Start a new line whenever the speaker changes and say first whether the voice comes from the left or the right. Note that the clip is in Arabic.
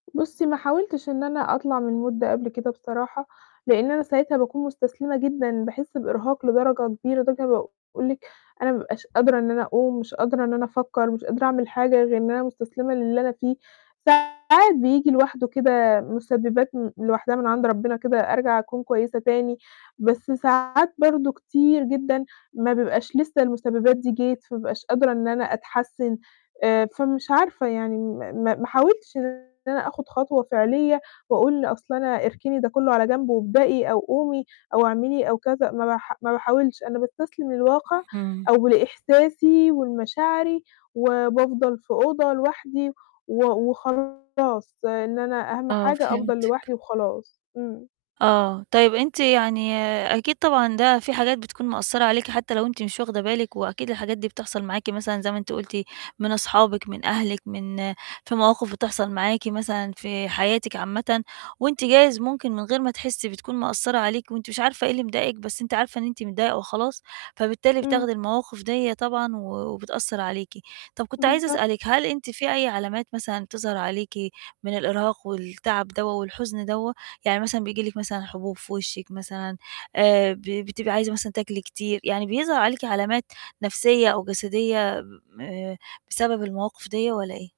left: بُصّي، ما حاولتش إن أنا أطلع من الmood ده قبل كده بصراحة، لإن أنا ساعتها باكون مستسلمة جدًا، باحس بإرهاق لدرجة كبيرة، لدرجة إن أنا باقول لكِ أنا ما بابقاش قادرة إن أنا أقوم، مش قادرة إن أنا أفكر، مش قادرة أعمل حاجة، غير إن أنا مستسلمة للي أنا فيه. ساعات بييجي لوحده كده مسببات م لوحدها من عند ربنا كده، أرجع أكون كويسة تاني، بس ساعات برضه كتير جدًا ما بيبقاش لسّه المسببات دي جت، فما بابقاش قادرة إن أنا أتحسن، آآ فمش عارفة يعني م-م ما حاولتش إن أنا آخد خطوة فعليّة، وأقول أصل أنا اركني ده كله على جنب وابدئي أو قومي أو اعملي أو كذا، ما بح ما باحاولش، أنا باستسلم للواقع
right: امم.
left: أو لإحساسي ولمشاعري، وبافضل في أوضة لوحدي، و وخلاص إن أنا أهم
right: آه،
left: حاجة أفضل
right: فهمتِك.
left: لوحدي وخلاص. امم.
right: آه، طيب أنتِ يعني أكيد، طبعًا ده في حاجات بتكون مأثرة عليكِ، حتى لو أنتِ مش واخدة بالِك، وأكيد الحاجات دي بتحصل معاكِ مثلًا، زي ما أنتِ قُلتِ من أصحابِك، من أهلِك، من في مواقف بتحصل معاكِ مثلًا في حياتِك عامةً، وأنتِ جايز ممكن من غير ما تحسي بتكون مأثرة عليكِ، وأنتِ مش عارفة إيه اللي مضايقِك، بس أنتِ عارفة إن أنتِ متضايقة وخلاص، فبالتالي
left: امم.
right: بتاخدي المواقف ديّة طبعًا، و وبتأثر عليكِ. طب كنت عايزة أسألِك،
left: بالضبط.
right: هل أنتِ في أي علامات مثلًا تظهر عليكِ من الإرهاق، والتعب دوّة والحزن دوّة؟ يعني مثلًا بييجي لكِ مثلًا حبوب في وشِك مثلًا، آآ ب بتبقي عايزة مثلًا تاكلي كتير، يعني بيظهر عليكِ علامات نفسية، أو جسدية آآ بسبب المواقف ديّة والّا إيه؟